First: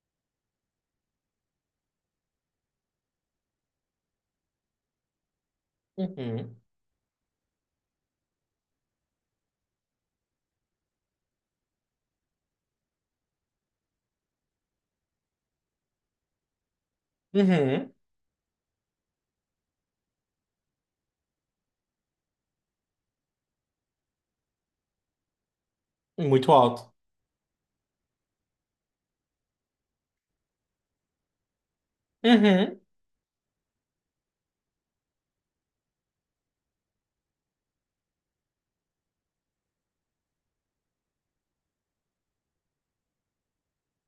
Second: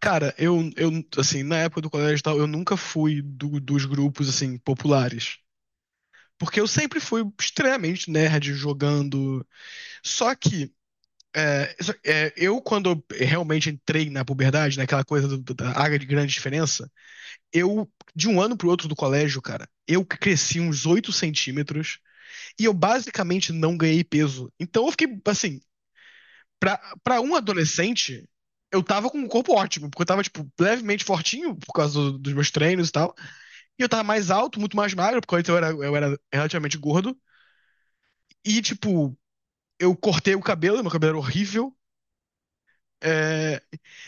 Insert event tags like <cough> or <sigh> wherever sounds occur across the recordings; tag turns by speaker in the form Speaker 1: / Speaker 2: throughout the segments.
Speaker 1: Cara, assim, na época do colégio e tal, eu nunca fui dos grupos, assim, populares.
Speaker 2: Uhum.
Speaker 1: Porque eu sempre fui extremamente nerd jogando. Só que, quando eu realmente entrei na puberdade, naquela coisa da área de grande diferença, eu,
Speaker 2: Uhum.
Speaker 1: de um ano pro outro do colégio, cara, eu cresci uns 8 centímetros e eu basicamente não ganhei peso. Então eu fiquei, assim.
Speaker 2: Uhum. Muito
Speaker 1: Pra,
Speaker 2: alto.
Speaker 1: pra um adolescente, eu tava com um corpo ótimo, porque eu tava, tipo, levemente fortinho por causa dos meus
Speaker 2: Uhum.
Speaker 1: treinos e tal. E eu tava mais alto, muito mais magro, porque antes eu era relativamente gordo. E, tipo, eu cortei o cabelo, meu cabelo era horrível. É,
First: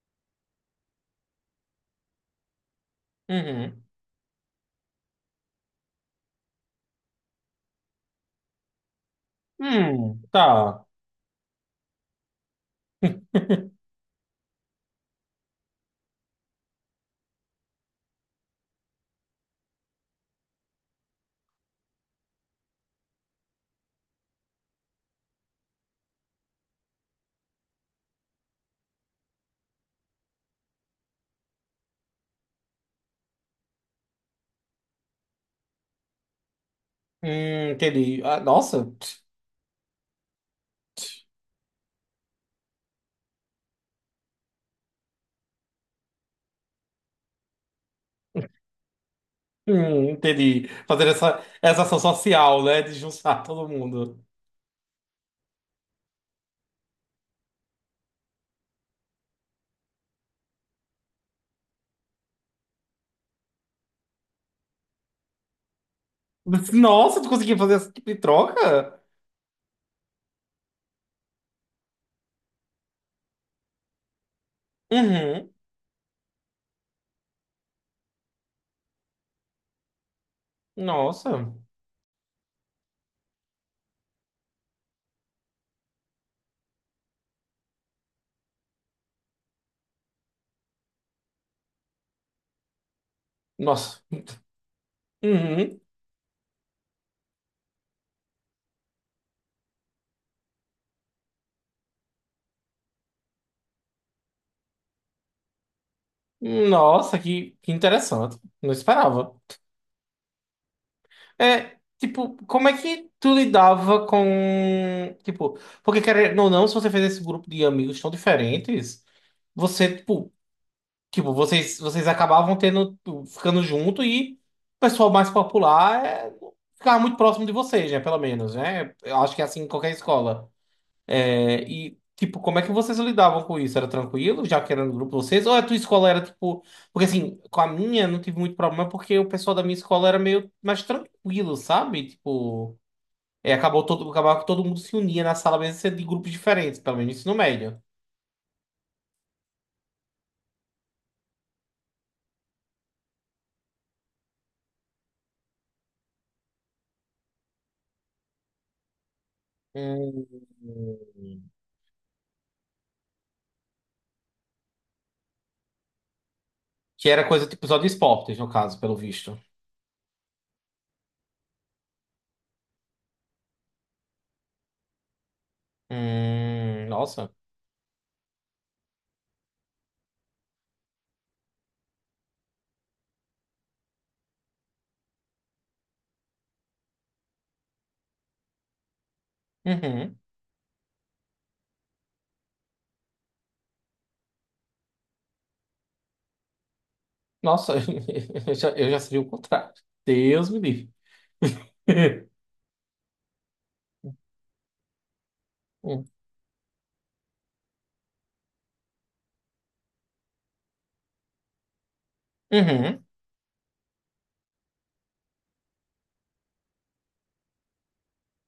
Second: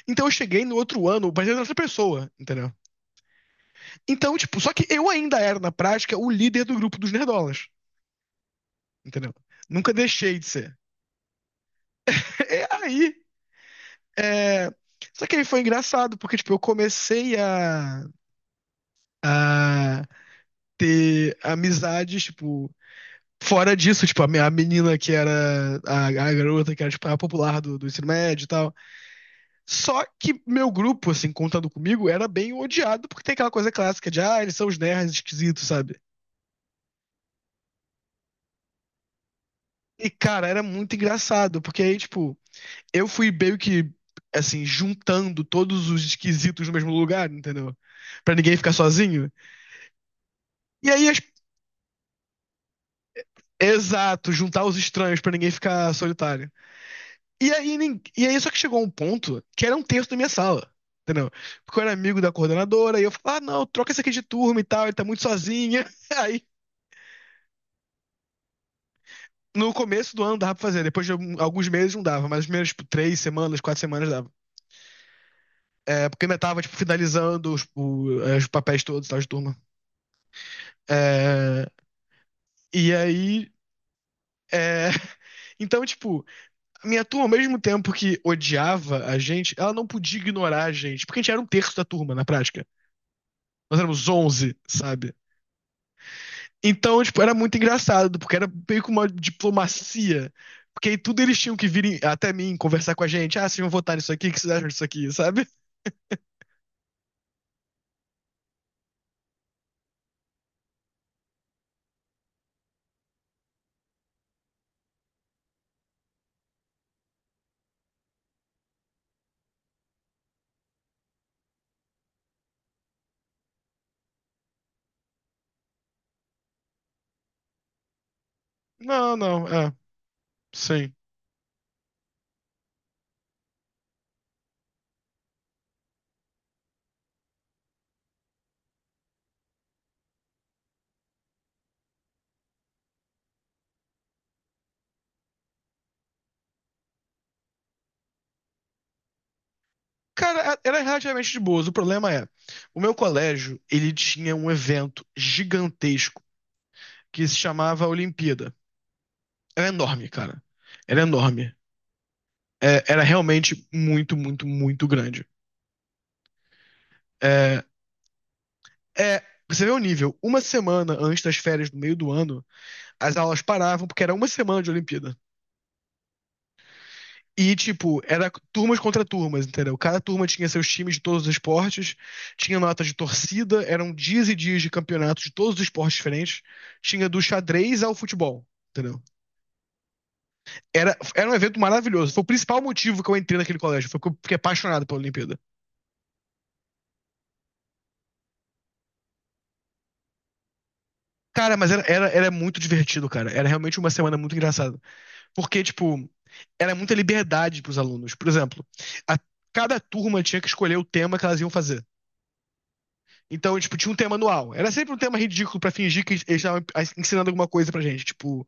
Speaker 1: Então eu cheguei no outro ano, parecendo outra pessoa, entendeu?
Speaker 2: Uhum.
Speaker 1: Então, tipo, só que eu ainda era, na prática, o líder do grupo dos nerdolas, entendeu? Nunca deixei de ser.
Speaker 2: Tá.
Speaker 1: <laughs> E aí,
Speaker 2: <laughs>
Speaker 1: é... só que aí foi engraçado, porque, tipo, eu comecei a ter amizades, tipo, fora disso, tipo, a menina que era a garota que era, tipo, a popular do ensino médio e tal. Só que meu grupo, assim, contando comigo, era bem odiado porque tem aquela coisa clássica de: ah, eles são os nerds esquisitos, sabe?
Speaker 2: Entendi. Ah, nossa.
Speaker 1: E, cara, era muito engraçado, porque aí, tipo, eu fui meio que, assim, juntando todos os esquisitos no mesmo lugar, entendeu? Pra ninguém ficar sozinho.
Speaker 2: Entendi.
Speaker 1: E aí,
Speaker 2: Fazer essa ação social, né? De juntar todo mundo.
Speaker 1: exato, juntar os estranhos pra ninguém ficar solitário. E aí, só que chegou um ponto que era um terço da minha sala. Entendeu? Porque eu era amigo da coordenadora, e eu falava: ah, não, troca esse aqui de turma e tal, ele tá muito sozinha. <laughs> Aí,
Speaker 2: Nossa, tu conseguiu fazer esse tipo de troca?
Speaker 1: no começo do ano dava pra fazer, depois de alguns meses não dava, mas as primeiras, tipo, 3 semanas, 4 semanas dava.
Speaker 2: Uhum.
Speaker 1: É, porque ainda tava, tipo, finalizando os papéis todos, e tal, de turma.
Speaker 2: Nossa.
Speaker 1: É, e aí, é, <laughs> então, tipo, a minha turma, ao mesmo tempo que odiava a gente, ela não podia ignorar a gente, porque a gente era um terço da turma, na prática. Nós
Speaker 2: Nossa.
Speaker 1: éramos 11, sabe?
Speaker 2: Uhum.
Speaker 1: Então, tipo, era muito engraçado, porque era meio que uma diplomacia. Porque aí tudo eles tinham que vir até mim conversar com a gente. Ah, vocês vão votar nisso aqui? O que vocês acham disso aqui, sabe?
Speaker 2: Nossa, que interessante. Não esperava. É, tipo, como é que tu lidava com, tipo, porque querendo ou não, se você fez esse grupo de amigos tão diferentes, você, tipo, tipo, vocês acabavam tendo, tipo, ficando junto e o pessoal mais popular é, ficava muito próximo de vocês, né, pelo menos, né?
Speaker 1: Não,
Speaker 2: Eu acho que é
Speaker 1: não,
Speaker 2: assim em qualquer escola.
Speaker 1: sim.
Speaker 2: É, e, tipo, como é que vocês lidavam com isso? Era tranquilo, já que era no grupo de vocês? Ou a tua escola era, tipo... Porque, assim, com a minha não tive muito problema, porque o pessoal da minha escola era meio mais tranquilo, sabe? Tipo... É, acabou todo, acabava que todo mundo se unia na sala mesmo, sendo de grupos diferentes, pelo menos no ensino médio.
Speaker 1: Cara, era relativamente de boas. O problema é, o meu colégio, ele tinha um evento gigantesco que se chamava Olimpíada. Era enorme, cara. Era
Speaker 2: Hum.
Speaker 1: enorme. Era realmente muito, muito, muito grande.
Speaker 2: Que era coisa,
Speaker 1: É,
Speaker 2: tipo, só de esportes, no caso, pelo
Speaker 1: é,
Speaker 2: visto.
Speaker 1: você vê o nível. Uma semana antes das férias do meio do ano, as aulas paravam porque era uma semana de Olimpíada.
Speaker 2: Nossa.
Speaker 1: E, tipo, era turmas contra turmas, entendeu? Cada turma tinha seus times de todos os esportes, tinha notas de torcida, eram dias e dias de campeonatos de todos os esportes diferentes, tinha do xadrez ao futebol, entendeu?
Speaker 2: Uhum.
Speaker 1: Era um evento maravilhoso. Foi o principal motivo que eu entrei naquele colégio, foi porque eu fiquei apaixonado pela Olimpíada.
Speaker 2: Nossa, <laughs> eu já seria o contrário. Deus me livre.
Speaker 1: Cara, mas era
Speaker 2: <laughs>
Speaker 1: muito divertido, cara. Era realmente uma semana muito engraçada. Porque, tipo, era muita liberdade pros alunos. Por exemplo, a- cada turma tinha que escolher o tema que elas iam fazer.
Speaker 2: Uhum.
Speaker 1: Então, tipo, tinha um tema anual. Era sempre um tema ridículo pra fingir que eles estavam ensinando alguma coisa pra gente. Tipo,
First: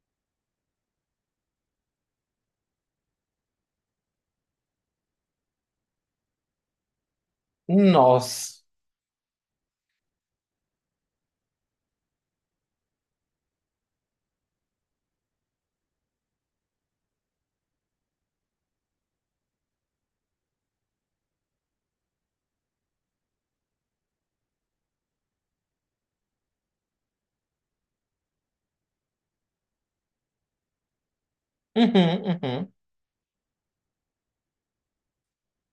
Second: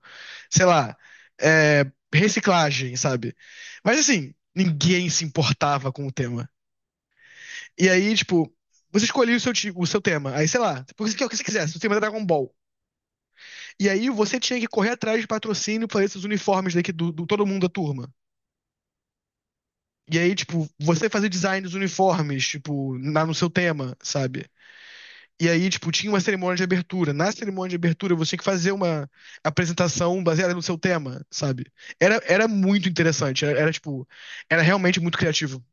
Speaker 1: sei lá, é, reciclagem, sabe? Mas, assim, ninguém se importava com o tema. E aí, tipo,
Speaker 2: Nossa.
Speaker 1: você escolhia o seu tema. Aí, sei lá, o que você quisesse. O tema era Dragon Ball. E aí você tinha que correr atrás de patrocínio para esses uniformes daqui do todo mundo da turma. E aí, tipo, você fazer design dos uniformes, tipo, no seu tema, sabe? E aí, tipo, tinha uma cerimônia de abertura. Na cerimônia de abertura, você tinha que fazer uma apresentação baseada no seu tema, sabe? Era,
Speaker 2: Uhum,
Speaker 1: era
Speaker 2: uhum.
Speaker 1: muito interessante. Tipo, era realmente muito criativo.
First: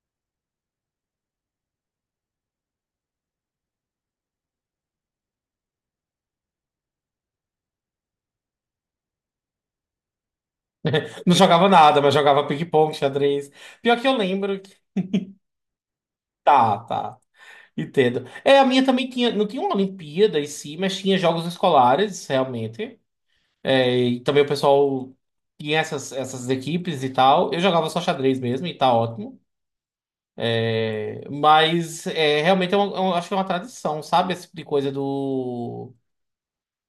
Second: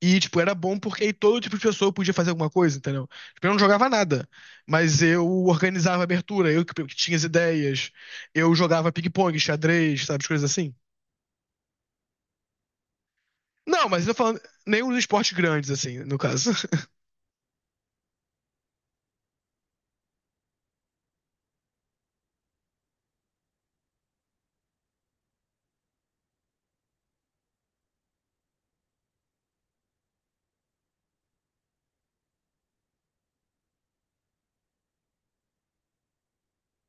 Speaker 1: E, tipo, era bom porque aí todo tipo de pessoa podia fazer alguma coisa, entendeu? Tipo, eu não jogava nada, mas eu organizava a abertura, que tinha as ideias, eu jogava ping-pong, xadrez, sabe, as coisas assim.
Speaker 2: Não jogava nada, mas jogava ping-pong, xadrez.
Speaker 1: Não,
Speaker 2: Pior
Speaker 1: mas
Speaker 2: que
Speaker 1: eu
Speaker 2: eu
Speaker 1: tô falando,
Speaker 2: lembro que.
Speaker 1: nenhum dos esportes grandes, assim, no caso.
Speaker 2: Tá, tá. Entendo. É, a minha também tinha. Não tinha uma Olimpíada em si, mas tinha jogos escolares, realmente. É, e também o pessoal tinha essas equipes e tal. Eu jogava só xadrez mesmo e tá ótimo. É, mas é, realmente eu acho que é uma tradição, sabe? Esse tipo de coisa do.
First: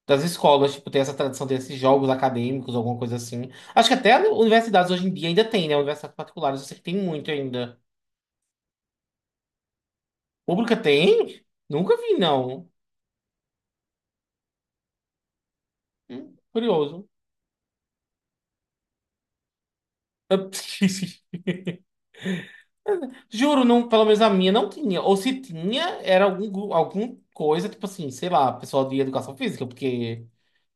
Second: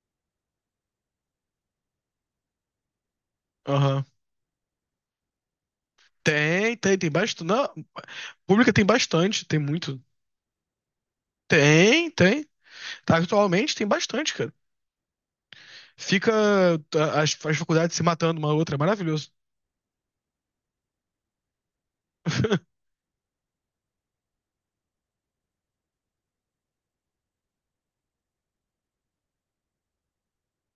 Speaker 2: Das escolas, tipo, tem essa tradição desses jogos acadêmicos, alguma coisa assim.
Speaker 1: <laughs>
Speaker 2: Acho que
Speaker 1: Aham.
Speaker 2: até universidades hoje em dia ainda tem, né? Universidades particulares, eu
Speaker 1: Tem,
Speaker 2: sei que tem
Speaker 1: tem, tem
Speaker 2: muito
Speaker 1: bastante. Não,
Speaker 2: ainda.
Speaker 1: pública tem bastante, tem muito.
Speaker 2: Pública tem? Nunca
Speaker 1: Tem,
Speaker 2: vi,
Speaker 1: tem.
Speaker 2: não.
Speaker 1: Tá, atualmente tem bastante, cara. Fica
Speaker 2: Curioso.
Speaker 1: as faculdades se matando uma outra, é maravilhoso.
Speaker 2: Eu- <laughs> Juro, não, pelo menos a minha não tinha. Ou se tinha, era algum, gru- algum coisa, tipo assim, sei lá, pessoal de educação física, porque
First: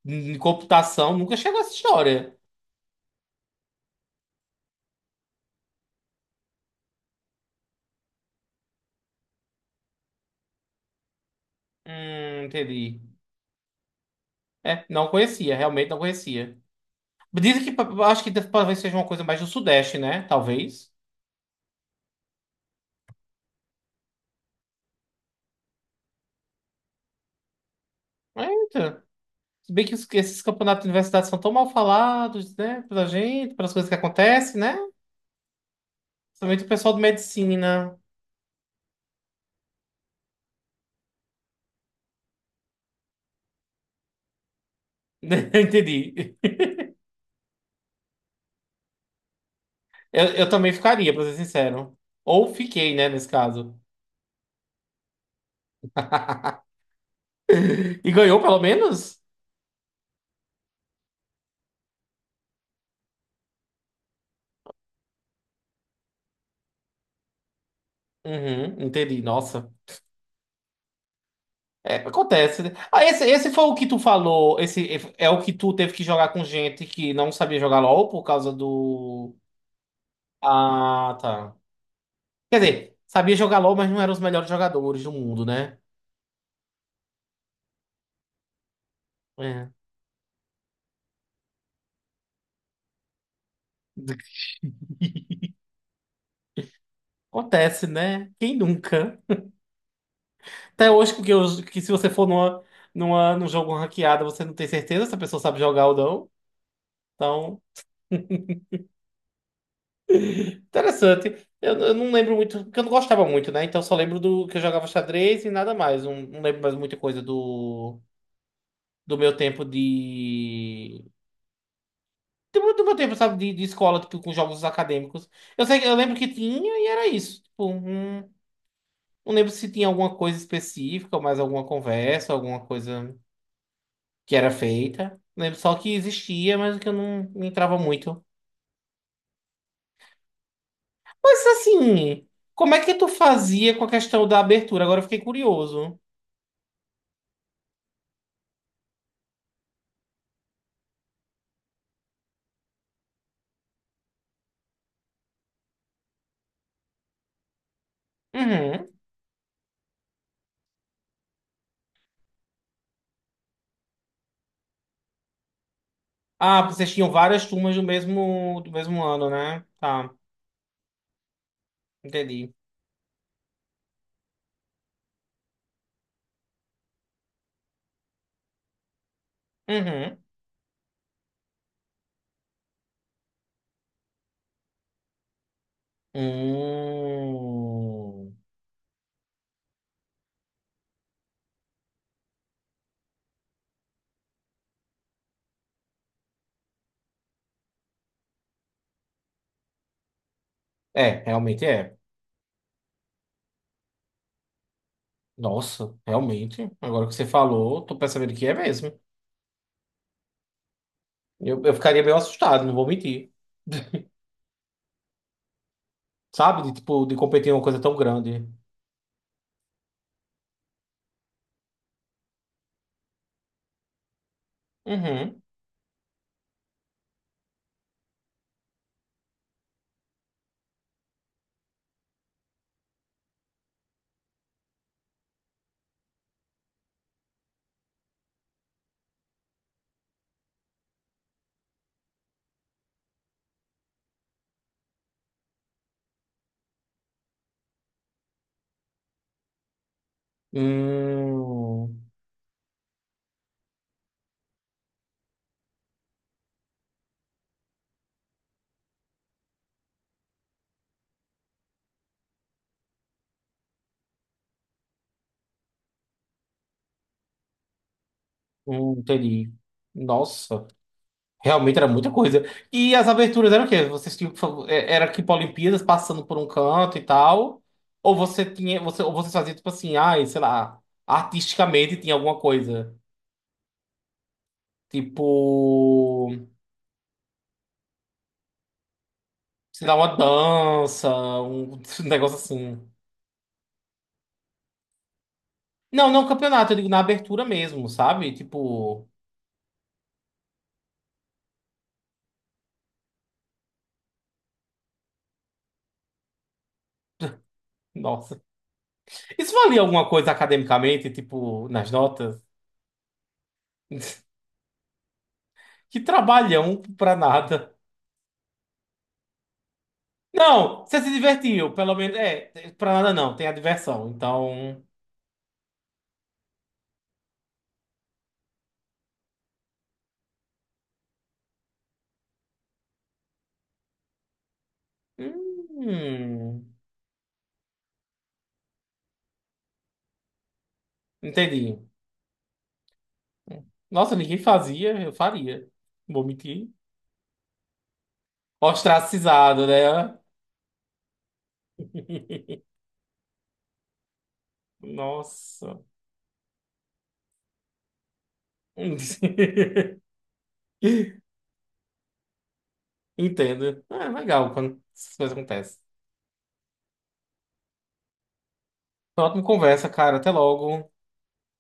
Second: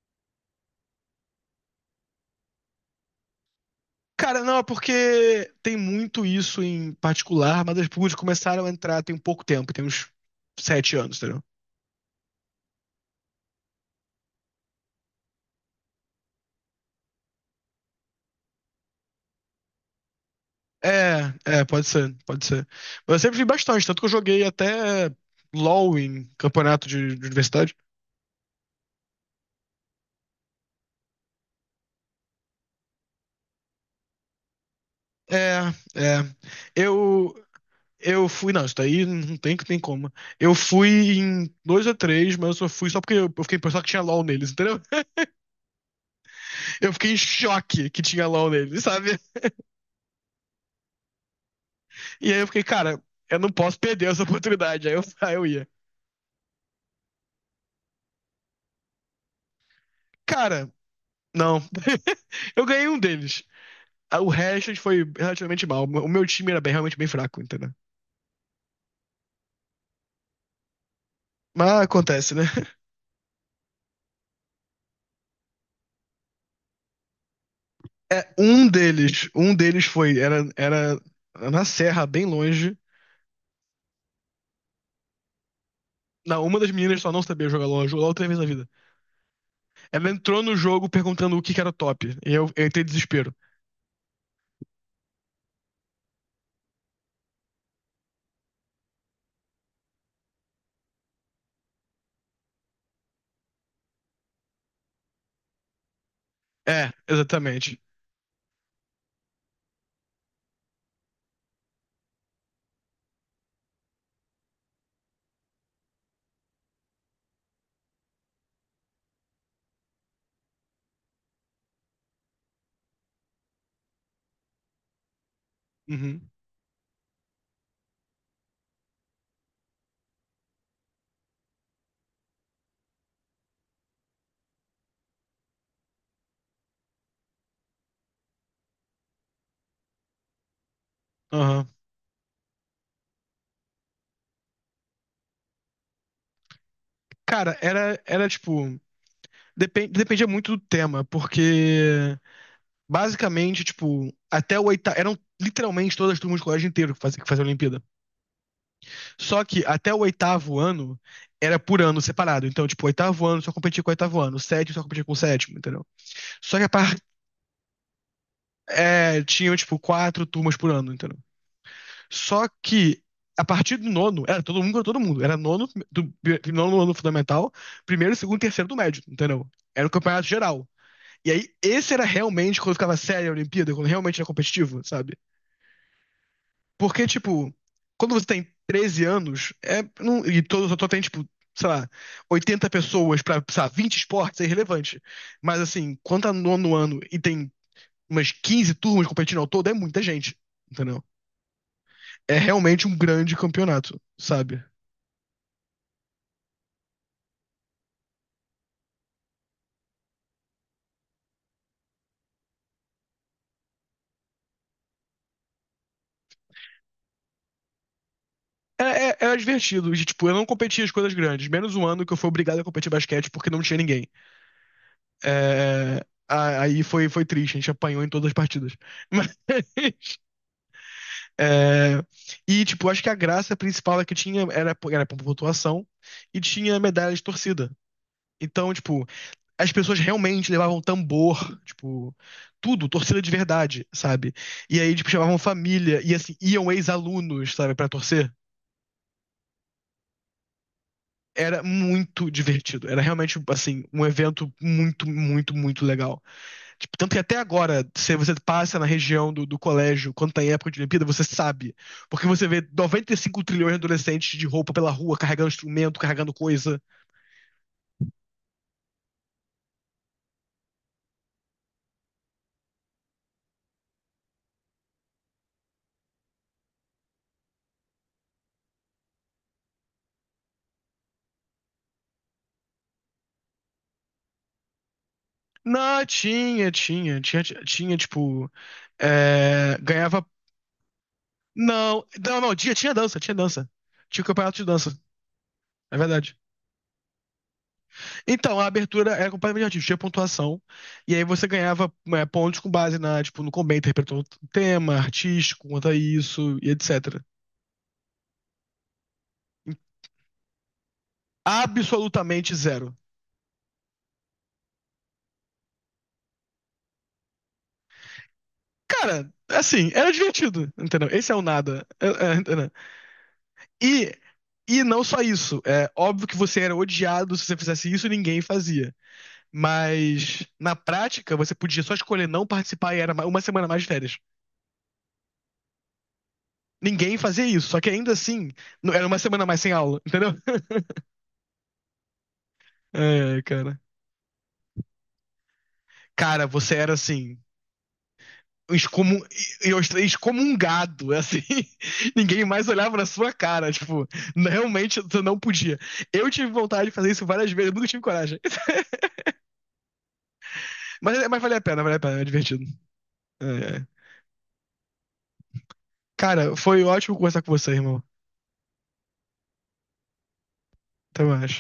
Speaker 2: em computação nunca chegou essa história.
Speaker 1: Cara, não, é porque tem muito isso em particular, mas as públicas começaram a entrar tem pouco tempo, tem uns 7 anos, entendeu?
Speaker 2: Entendi. É, não conhecia, realmente não conhecia. Dizem que pa- acho que deve- talvez seja uma coisa mais do Sudeste, né? Talvez.
Speaker 1: É, é, pode ser, pode ser. Mas eu sempre vi bastante, tanto que eu joguei até LoL em campeonato de universidade.
Speaker 2: Eita. Se bem que os- esses campeonatos de universidade são tão mal falados, né? Pela gente, pelas coisas que acontecem, né?
Speaker 1: É, é.
Speaker 2: Principalmente o pessoal de
Speaker 1: Eu,
Speaker 2: medicina.
Speaker 1: eu fui, não, isso daí não tem, tem como. Eu fui em dois ou três, mas eu só fui só porque eu fiquei pensando que tinha LoL neles, entendeu? <laughs>
Speaker 2: <laughs> Entendi.
Speaker 1: Eu fiquei em choque que tinha LoL neles, sabe?
Speaker 2: Eu também ficaria, pra ser sincero.
Speaker 1: E aí eu
Speaker 2: Ou
Speaker 1: fiquei,
Speaker 2: fiquei,
Speaker 1: cara,
Speaker 2: né, nesse
Speaker 1: eu não
Speaker 2: caso.
Speaker 1: posso perder essa oportunidade. Aí eu, <laughs> aí eu ia.
Speaker 2: <laughs> E ganhou pelo menos?
Speaker 1: Cara, não. <laughs> Eu ganhei um deles. Ah, o resto foi relativamente mal. O meu time era realmente bem fraco, entendeu?
Speaker 2: Uhum, entendi. Nossa.
Speaker 1: Mas
Speaker 2: É,
Speaker 1: acontece, né?
Speaker 2: acontece, né?
Speaker 1: <laughs>
Speaker 2: Ah, esse foi o que tu falou. Esse é o que tu teve que jogar com gente que não sabia jogar LOL por
Speaker 1: É,
Speaker 2: causa do.
Speaker 1: um deles foi, era
Speaker 2: Ah, tá.
Speaker 1: na serra, bem
Speaker 2: Quer
Speaker 1: longe.
Speaker 2: dizer, sabia jogar LOL, mas não eram os melhores jogadores do mundo, né?
Speaker 1: Uma das meninas só não sabia jogar LOL, jogou LOL três vezes na vida.
Speaker 2: É.
Speaker 1: Ela entrou no jogo perguntando o que que era o top. E eu entrei em desespero.
Speaker 2: Acontece, né? Quem nunca? Até hoje, porque eu- que se você for numa, numa, num jogo ranqueado, você não tem certeza se a pessoa sabe jogar ou não.
Speaker 1: É,
Speaker 2: Então,
Speaker 1: exatamente.
Speaker 2: interessante. Eu não lembro muito, porque eu não gostava muito, né? Então, só lembro do que eu jogava xadrez e nada mais. Não, não lembro mais muita coisa do, do meu tempo de. Do, do meu tempo, sabe, de escola, tipo, com jogos acadêmicos. Eu sei, que- eu lembro que
Speaker 1: Uhum.
Speaker 2: tinha e era isso. Tipo, não, não lembro se tinha alguma coisa específica, ou mais alguma conversa, alguma coisa. Que era feita, né? Só que existia, mas que eu não entrava muito. Mas
Speaker 1: Aham.
Speaker 2: assim, como é que tu fazia com a questão da abertura? Agora eu fiquei curioso.
Speaker 1: Cara, era tipo. Dependia muito do tema, porque. Basicamente, tipo, até o oitavo. Eram literalmente todas as turmas do colégio inteiro que faziam a Olimpíada.
Speaker 2: Uhum.
Speaker 1: Só que até o oitavo ano era por ano separado. Então, tipo, o oitavo ano só competia com o oitavo ano, o sétimo só competia com o sétimo, entendeu? Só
Speaker 2: Ah,
Speaker 1: que
Speaker 2: vocês tinham várias turmas do mesmo ano,
Speaker 1: tinham,
Speaker 2: né?
Speaker 1: tipo,
Speaker 2: Tá,
Speaker 1: quatro turmas por ano, entendeu? Só
Speaker 2: entendi.
Speaker 1: que a partir do nono, era todo mundo contra todo mundo. Era nono, nono ano fundamental, primeiro, segundo, terceiro do médio, entendeu? Era o
Speaker 2: Uhum.
Speaker 1: campeonato geral. E aí, esse era realmente quando ficava séria a Olimpíada, quando realmente era competitivo, sabe? Porque, tipo, quando você
Speaker 2: Hum.
Speaker 1: tem 13 anos, só tem, tipo, sei lá, 80 pessoas pra, sei lá, 20 esportes, é irrelevante. Mas, assim, quando tá no nono ano e tem umas 15 turmas competindo ao todo, é muita gente, entendeu?
Speaker 2: É, realmente é.
Speaker 1: É realmente um grande campeonato, sabe?
Speaker 2: Nossa, realmente. Agora que você falou, tô percebendo que é mesmo. Eu ficaria meio assustado, não vou mentir. <laughs> Sabe? De, tipo, de competir em uma coisa tão grande.
Speaker 1: É- Era divertido, e, tipo, eu não competia as coisas grandes, menos um ano que eu fui obrigado a competir basquete porque não tinha ninguém.
Speaker 2: Uhum.
Speaker 1: Aí foi, triste, a gente apanhou em todas as partidas. <laughs> É, e, tipo, acho que a graça principal é que tinha era por pontuação e tinha medalha de torcida. Então, tipo, as pessoas realmente levavam tambor, tipo, tudo, torcida de verdade, sabe? E aí, tipo, chamavam família e, assim, iam ex-alunos, sabe, pra torcer. Era
Speaker 2: Hum,
Speaker 1: muito divertido. Era realmente, assim, um evento muito, muito, muito legal. Tipo, tanto que até agora, se você passa na região do colégio, quando tá em época de Olimpíada, você sabe. Porque você vê 95 trilhões de adolescentes de roupa pela rua, carregando instrumento, carregando coisa.
Speaker 2: entendi. Nossa, realmente era muita coisa. E as aberturas eram o quê? Vocês tinham que fa- é- era tipo Olimpíadas passando por um canto e tal? Ou você tinha, você, ou você fazia tipo assim, ai, sei lá, artisticamente tinha alguma coisa.
Speaker 1: Não,
Speaker 2: Tipo,
Speaker 1: tinha, tipo.
Speaker 2: sei lá, uma
Speaker 1: Ganhava.
Speaker 2: dança, um, <laughs> um
Speaker 1: Não,
Speaker 2: negócio
Speaker 1: não, não, tinha
Speaker 2: assim.
Speaker 1: dança, tinha dança. Tinha campeonato de dança. É
Speaker 2: Não, não
Speaker 1: verdade.
Speaker 2: campeonato, eu digo na abertura mesmo, sabe?
Speaker 1: Então, a
Speaker 2: Tipo,
Speaker 1: abertura era completamente artística, tinha pontuação. E aí você ganhava pontos com base tipo, no como bem interpretou o tema, artístico, quanto a isso, e etc.
Speaker 2: nossa. Isso valia alguma coisa academicamente, tipo, nas notas?
Speaker 1: Absolutamente zero.
Speaker 2: Que trabalhão pra nada.
Speaker 1: Cara, assim, era divertido,
Speaker 2: Não, você
Speaker 1: entendeu?
Speaker 2: se
Speaker 1: Esse é o
Speaker 2: divertiu,
Speaker 1: nada.
Speaker 2: pelo
Speaker 1: É,
Speaker 2: menos.
Speaker 1: é,
Speaker 2: É,
Speaker 1: entendeu?
Speaker 2: pra nada não, tem a diversão.
Speaker 1: E, e
Speaker 2: Então.
Speaker 1: não só isso. É óbvio que você era odiado se você fizesse isso, ninguém fazia. Mas na prática, você podia só escolher não participar e era uma semana mais de férias.
Speaker 2: Hum,
Speaker 1: Ninguém fazia isso, só que ainda assim, era uma semana mais sem aula, entendeu? <laughs>
Speaker 2: entendi.
Speaker 1: É, cara.
Speaker 2: Nossa, ninguém fazia, eu faria. Não vou
Speaker 1: Cara,
Speaker 2: mentir.
Speaker 1: você era assim, excomun...
Speaker 2: Ostracizado,
Speaker 1: eu estarei
Speaker 2: né?
Speaker 1: excomungado, assim. <laughs> Ninguém
Speaker 2: <laughs>
Speaker 1: mais olhava na sua cara, tipo, realmente você não podia.
Speaker 2: Nossa.
Speaker 1: Eu tive vontade de fazer isso várias vezes, eu nunca tive coragem.
Speaker 2: <laughs>
Speaker 1: Mas valeu a pena, é divertido. É.
Speaker 2: Entendo.
Speaker 1: É.
Speaker 2: É legal quando essas coisas acontecem.
Speaker 1: Cara, foi ótimo conversar com você, irmão.
Speaker 2: Foi uma ótima conversa, cara. Até logo.
Speaker 1: Até mais.